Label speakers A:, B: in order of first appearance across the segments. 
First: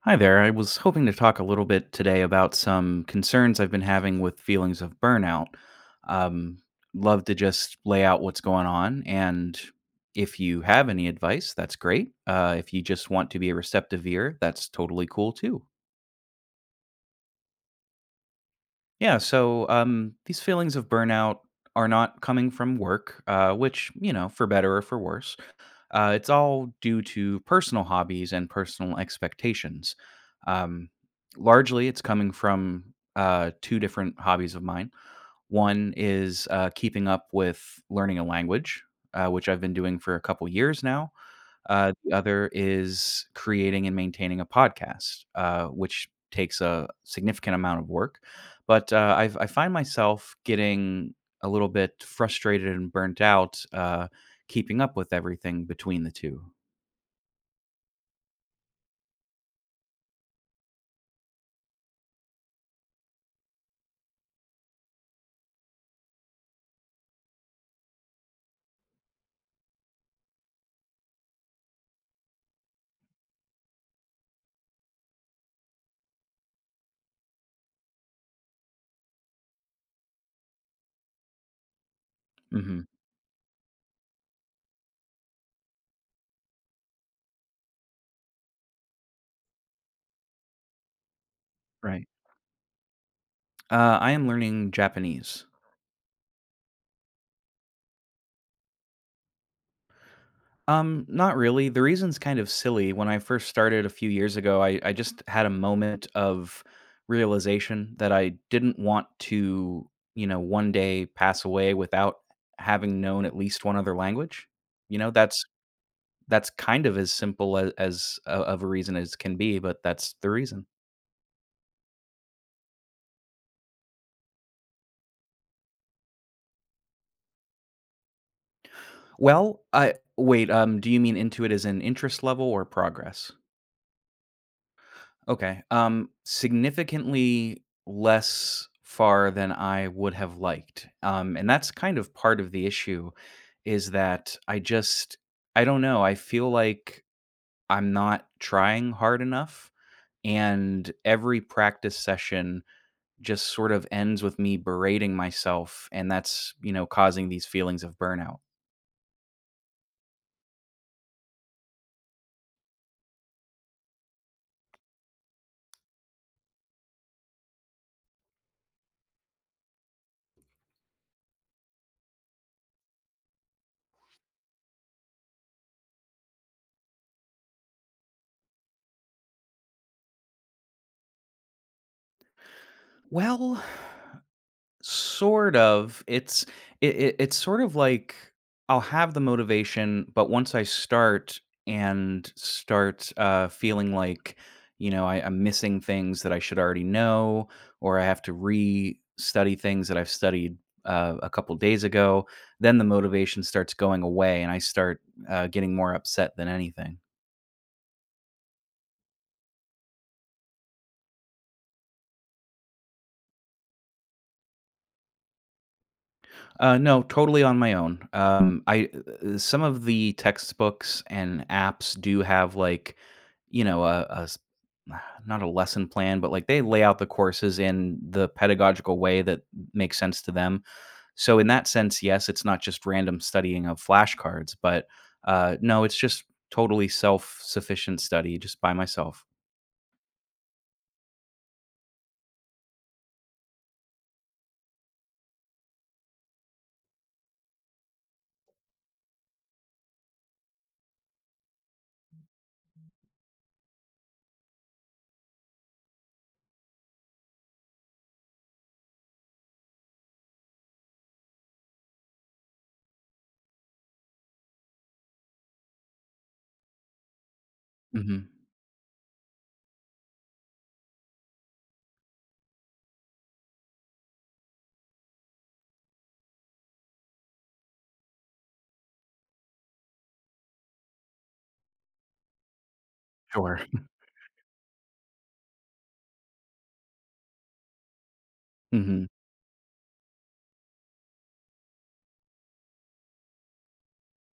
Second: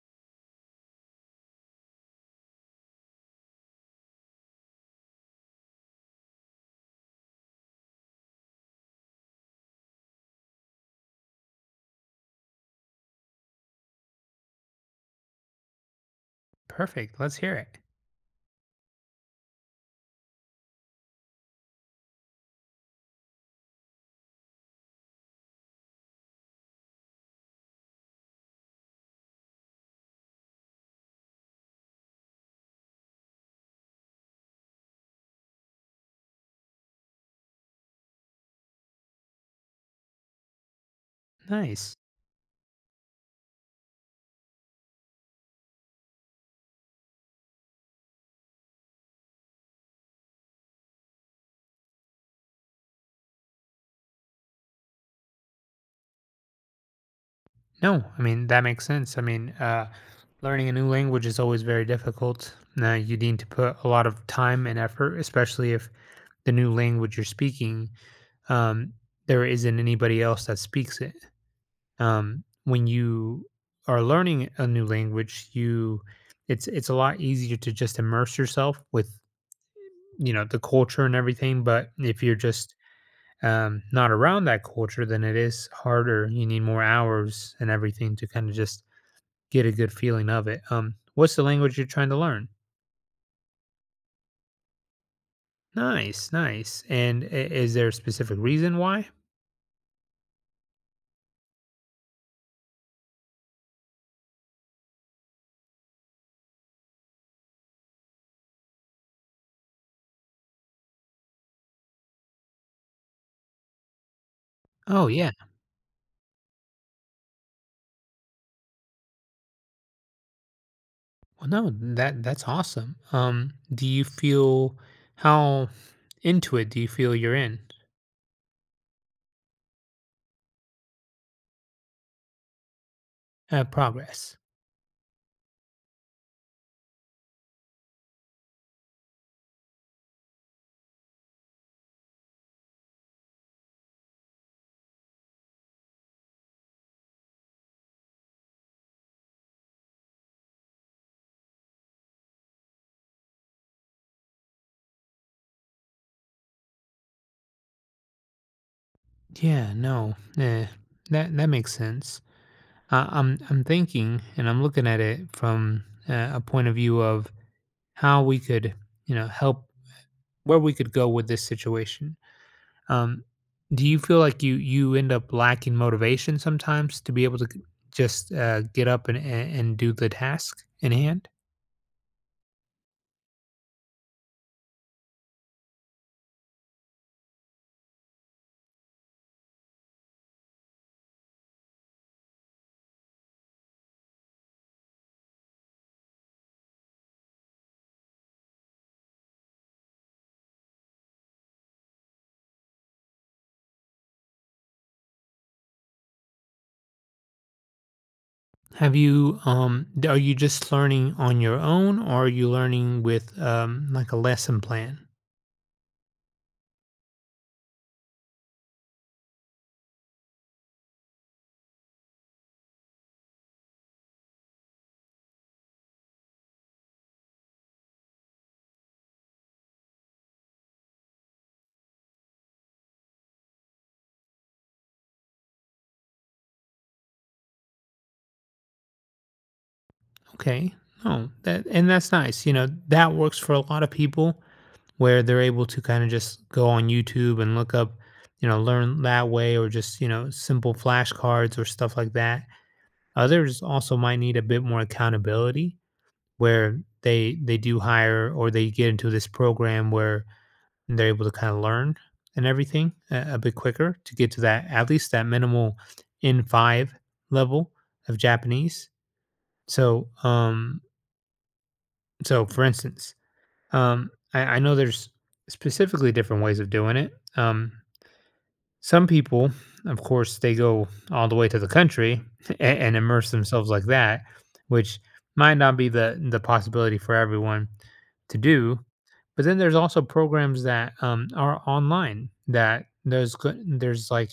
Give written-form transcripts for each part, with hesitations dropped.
A: Hi there. I was hoping to talk a little bit today about some concerns I've been having with feelings of burnout. Um, love to just lay out what's going on. And if you have any advice, that's great. If you just want to be a receptive ear, that's totally cool too.
B: Perfect. Let's hear it.
A: Yeah. So these feelings of burnout are not coming from work, which, for better or for worse. It's all due to personal hobbies and personal expectations. Um, largely, it's coming from two different hobbies of mine. One is keeping up with learning a language, which I've been doing for a couple years now. Uh,
B: Nice.
A: the other is creating and maintaining a podcast, which takes a significant amount of work. But I find myself getting a little bit frustrated and burnt out keeping up with everything between the two.
B: No, I mean that makes sense. I mean, learning a new language is always very difficult. Now you need to put a lot of time and effort, especially if the new language you're speaking, um, there isn't anybody else that speaks it. When you are learning a new language, you it's a lot easier to just immerse yourself with you know the culture and everything. But if you're just
A: Hmm.
B: not around that culture, then it is harder. You need more hours and everything to kind of just get a good feeling of it. What's the language you're
A: Right.
B: trying to learn?
A: I am learning Japanese.
B: Nice, nice. And is there a specific reason why?
A: Not really. The reason's kind of silly. When I first started a few years ago, I just had a moment of realization that I didn't want to, one day pass away without having known at least one other language. You
B: Oh
A: know,
B: yeah.
A: that's that's kind of as simple as, of a reason as can be, but that's the reason.
B: Well, no, that's awesome. Do you feel how into it do you feel you're in
A: Well, I wait. Do you mean into it as an interest level or progress?
B: progress?
A: Okay. Significantly less far than I would have liked. And that's kind of part of the issue is that I don't know. I feel like I'm not trying hard enough. And every practice session just sort of ends with me berating myself. And that's, causing these feelings of burnout.
B: Yeah, no, that makes sense. I'm thinking and I'm looking at it from a point of view of how we could, you know, help where we could go with this situation. Um, do you feel like you end up lacking motivation sometimes to be able to just get up and and do the task in hand?
A: Well, sort of. It's it, it it's sort of like I'll have the motivation, but once I start and start feeling like I'm missing things that I should already know, or I have to re-study things that I've studied a couple days ago, then the motivation starts going away, and I start getting more upset than anything.
B: Have you are you just learning on your own or are you learning with like a lesson plan?
A: No, totally on my own. I some of the textbooks and apps do have like, you know, a, a s- not a lesson plan, but like they lay out the courses in the pedagogical way that makes sense to them. So in that sense, yes, it's not just random studying of flashcards, but no, it's just totally self-sufficient study, just by myself.
B: Okay. Oh, that and that's nice. You know, that works for a lot of people where they're able to kind of just go on YouTube and look up, you know, learn that way or just, you know, simple flashcards or stuff like that. Others also might need a bit more accountability where they do hire or they get into this program where they're able to kind of learn and everything a bit quicker to get to that at least that minimal N5 level of
A: Hmm.
B: Japanese. So, um so, for instance, I know there's specifically different ways of doing it. Some people, of course, they go all the way to the country and immerse
A: Sure.
B: themselves like that, which might not be the possibility for everyone to do.
A: Hmm.
B: But then there's also programs that are online that there's like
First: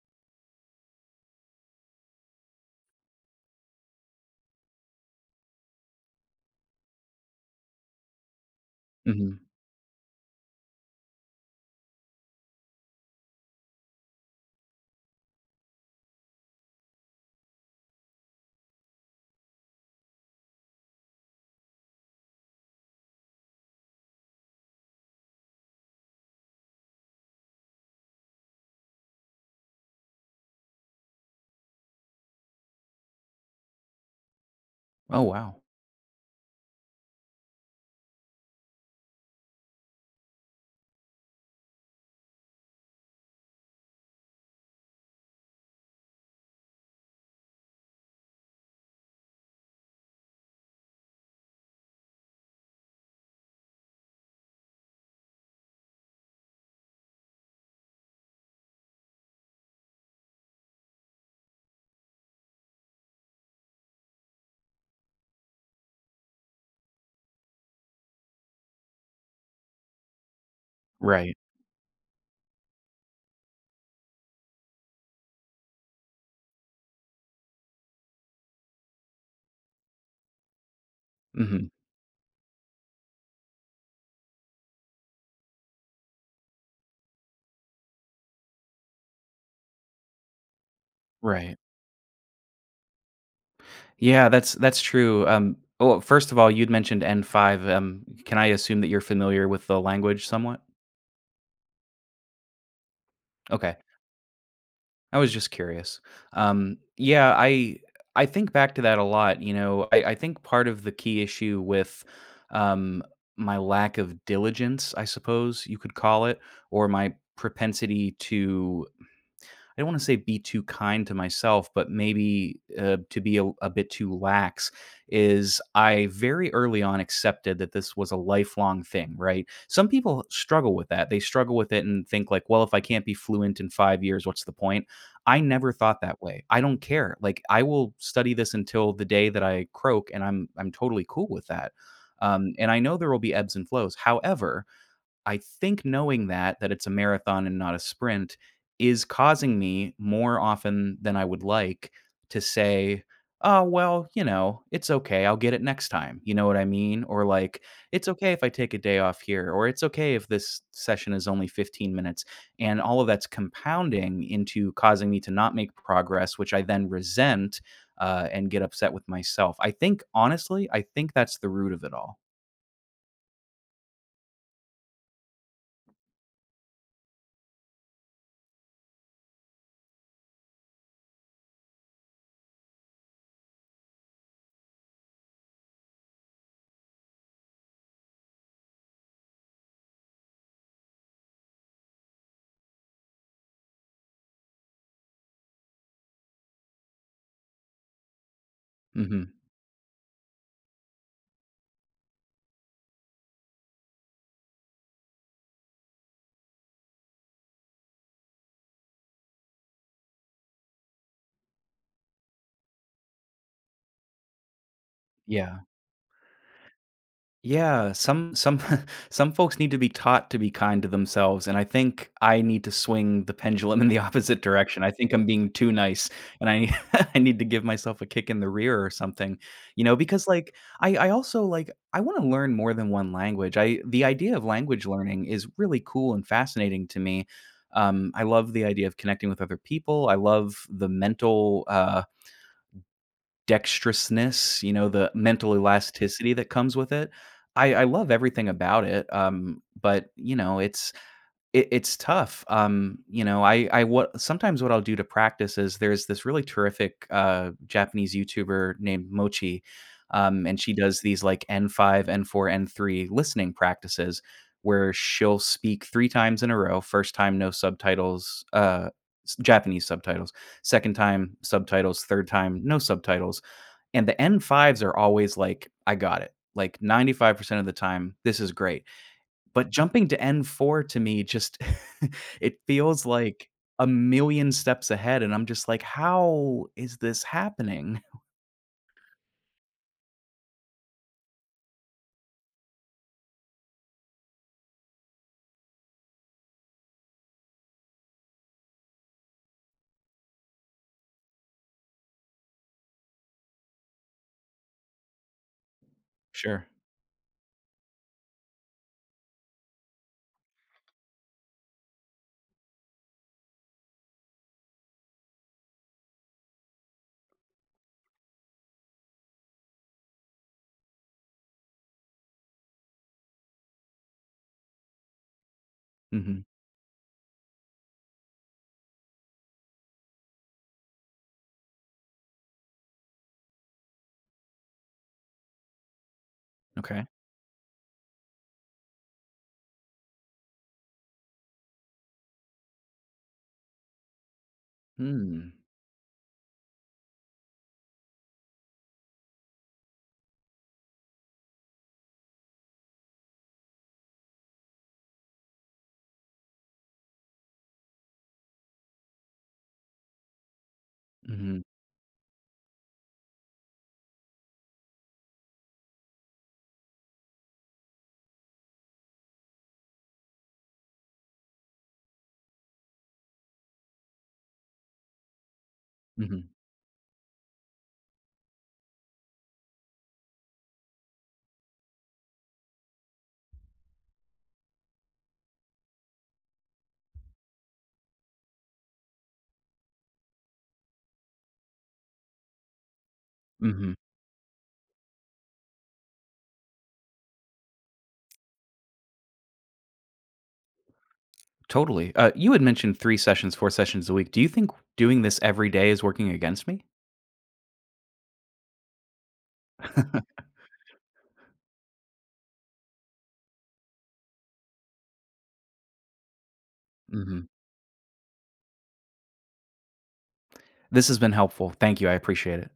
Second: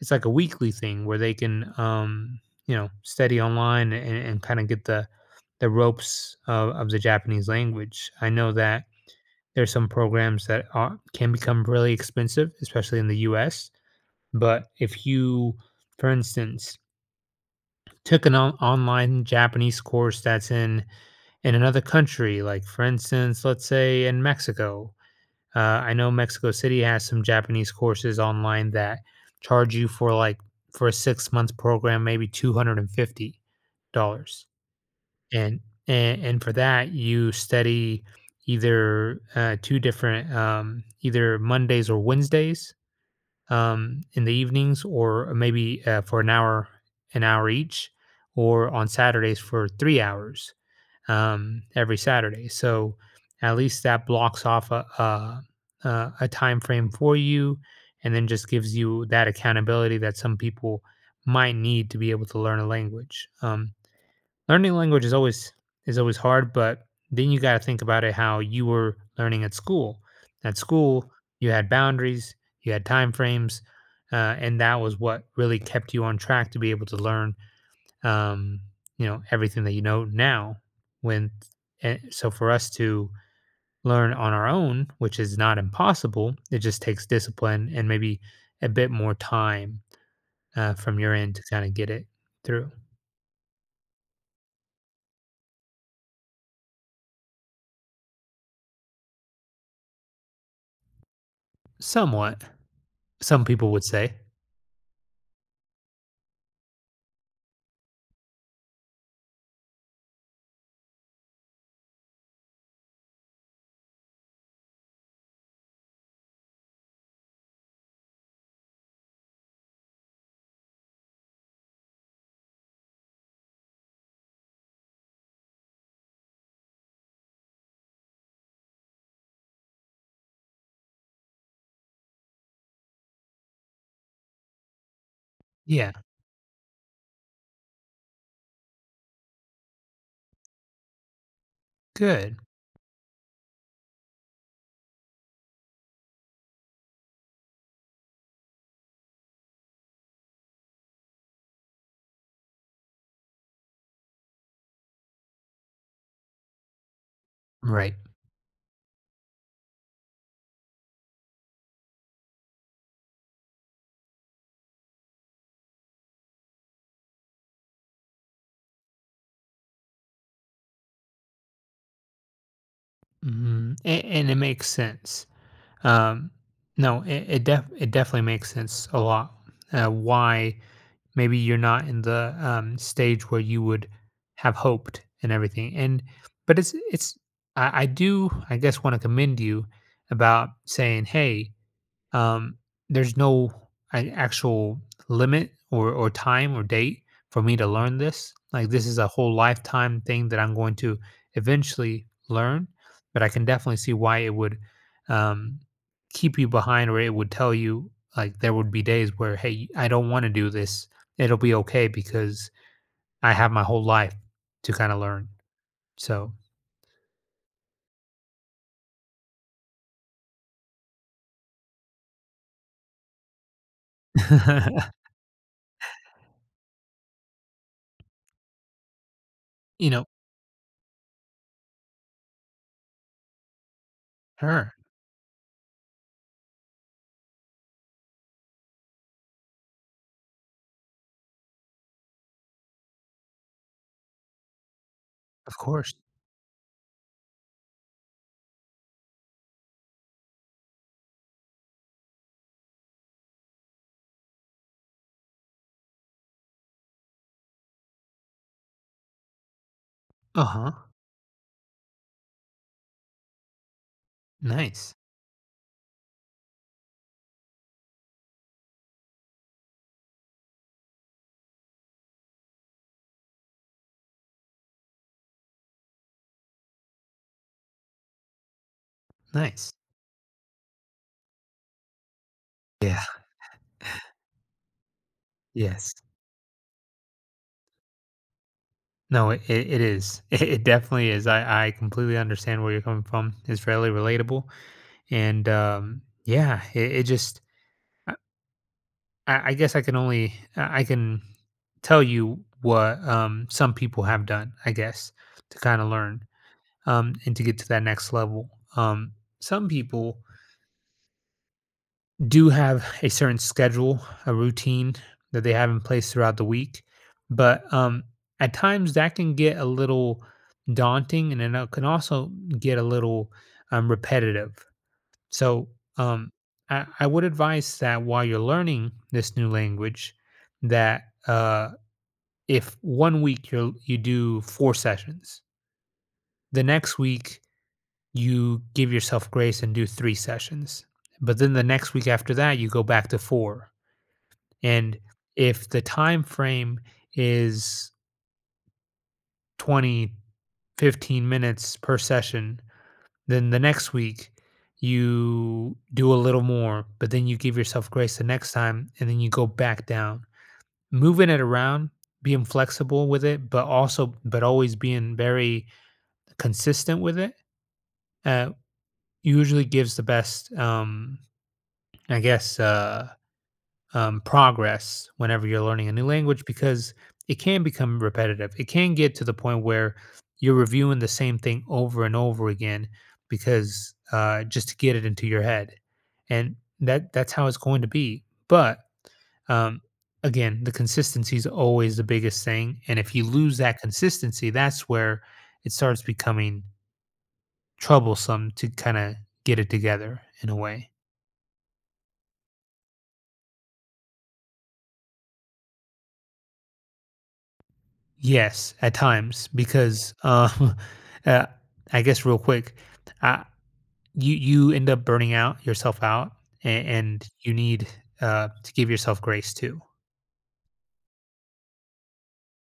B: it's like a weekly thing where they can you know study online and kind of get the ropes of the Japanese language. I know that
A: Hmm.
B: there's some programs that are, can become really expensive, especially in the US. But if you, for instance, took an online Japanese course that's in another country, like for instance, let's say in Mexico. I know Mexico City has some Japanese courses online that charge you for like for a 6 month program, maybe $250.
A: Oh wow.
B: And and for that, you study either, 2 different, either Mondays or Wednesdays, in the evenings or maybe, for an hour each, or on Saturdays for 3 hours, every Saturday. So, at least that blocks off a time frame for you, and then just gives you that accountability that some people might need to be able to learn a language. Learning language is always hard. But then you got to think about it. How you were learning at school at school
A: Right.
B: you had boundaries, you had time frames, and that was what really kept you on track to be able to learn, um, you know, everything that you know now. when
A: Hmm.
B: so for us to learn on our own, which is not impossible, it just takes discipline and maybe a bit more time, from your end to
A: Right.
B: kind of get it through.
A: Yeah, that's true. Well, first of all, you'd mentioned N5. Can I assume that you're familiar with the language somewhat?
B: Somewhat, some people
A: Okay,
B: would say.
A: I was just curious. Yeah, I think back to that a lot. I think part of the key issue with um, my lack of diligence, I suppose you could call it, or my propensity to I don't want to say be too kind to myself, but maybe to be a bit too lax is I very early on accepted that this was a lifelong thing, right? Some people struggle with that. They struggle with it and think, like, well, if I can't be fluent in 5 years, what's the point? I never
B: Yeah.
A: thought that way. I don't care. Like, I will study this until the day that I croak, and I'm totally cool with that.
B: Good.
A: And I know there will be ebbs and flows. However, I think knowing that it's a marathon and not a sprint is causing me more often than I would like to say, "Oh, well, you know, it's okay. I'll get it next time." You know what I mean? Or like,
B: Right.
A: "It's okay if I take a day off here," or "It's okay if this session is only 15 minutes." And all of that's compounding into causing me to not make progress, which I then resent and get upset with myself. I think honestly, I think that's the root of it all.
B: Mhm. A and it makes sense. Um, no, it definitely makes sense a lot, why maybe you're not in the, stage where you would have hoped and everything, and but it's I do, I guess, wanna commend you about saying, "Hey," um, there's no an actual limit or time or date for me to learn this. Like this is a
A: Hmm.
B: whole lifetime thing that I'm going to eventually learn, but I can definitely see why it would um, keep you behind, or it would tell you like there would be days where hey, I don't want to do this. It'll be okay because I have my whole life to kind of learn.
A: Yeah.
B: So
A: Yeah, some some folks need to be taught to be kind to themselves, and I think I need to swing the pendulum in the opposite direction. I think I'm being too nice, and I I need to give myself a kick in the rear or something,
B: you know,
A: because like I also like I want to learn more than one language. I the idea of
B: her
A: language learning is really cool and fascinating to me. I love the idea of connecting with other people. I love the mental dexterousness, the mental
B: of course.
A: elasticity that comes with it. I love everything about it. But it's tough. I what sometimes what I'll do to practice is there's this really terrific Japanese YouTuber named Mochi,
B: Uh
A: and she
B: huh.
A: does these like N5, N4, N3 listening practices where
B: Nice,
A: she'll speak three times in a row. First time, no subtitles, Japanese subtitles. Second time, subtitles. Third time, no subtitles and the N5s are always like, "I got it." Like 95% of the time, this is great. But
B: nice.
A: jumping to N4 to me just it
B: Yeah.
A: feels like a million steps ahead, and I'm just like,
B: Yes.
A: "How is this happening?"
B: No, it it is. It definitely is. I completely understand where you're coming from. It's fairly relatable. And yeah, it just, I, I guess I can only, I can tell you what some people have done, I guess, to kind of learn,
A: Sure.
B: and to get to that next level. Um, some people do have a certain schedule, a routine that they have in place throughout the week. But at times that can get a little daunting, and then it can also get a little repetitive. So um,
A: Mhm.
B: I would advise that while you're learning this new language, that if 1 week you do 4 sessions, the next
A: Okay.
B: week you give yourself grace and do 3 sessions. But then the next week after that, you go back to 4. And
A: Mm.
B: if the time frame is 20, 15 minutes per session, then the next week you do a little more, but then you give yourself grace the next time and then you go back down. Moving it
A: Mhm.
B: around, being flexible with it, but also, but always being very consistent with it, uh, usually gives the best, I guess, uh, progress whenever you're learning a new language,
A: Mhm.
B: because it can become repetitive. It can get to the point where you're reviewing the same thing over and over again, because just to get it into your head, and that's how it's going to be. But um, again, the consistency is always the biggest thing, and if you lose that
A: Mhm.
B: consistency, that's where it starts becoming troublesome to kind of get it together in a way.
A: Totally. You had mentioned three sessions, four sessions a week. Do you think doing this every day is working against me?
B: Yes, at times because, uh, I guess real quick, uh, you you end up burning out yourself out, and
A: Mhm.
B: you need to give yourself grace too.
A: This has been helpful. Thank you. I appreciate it.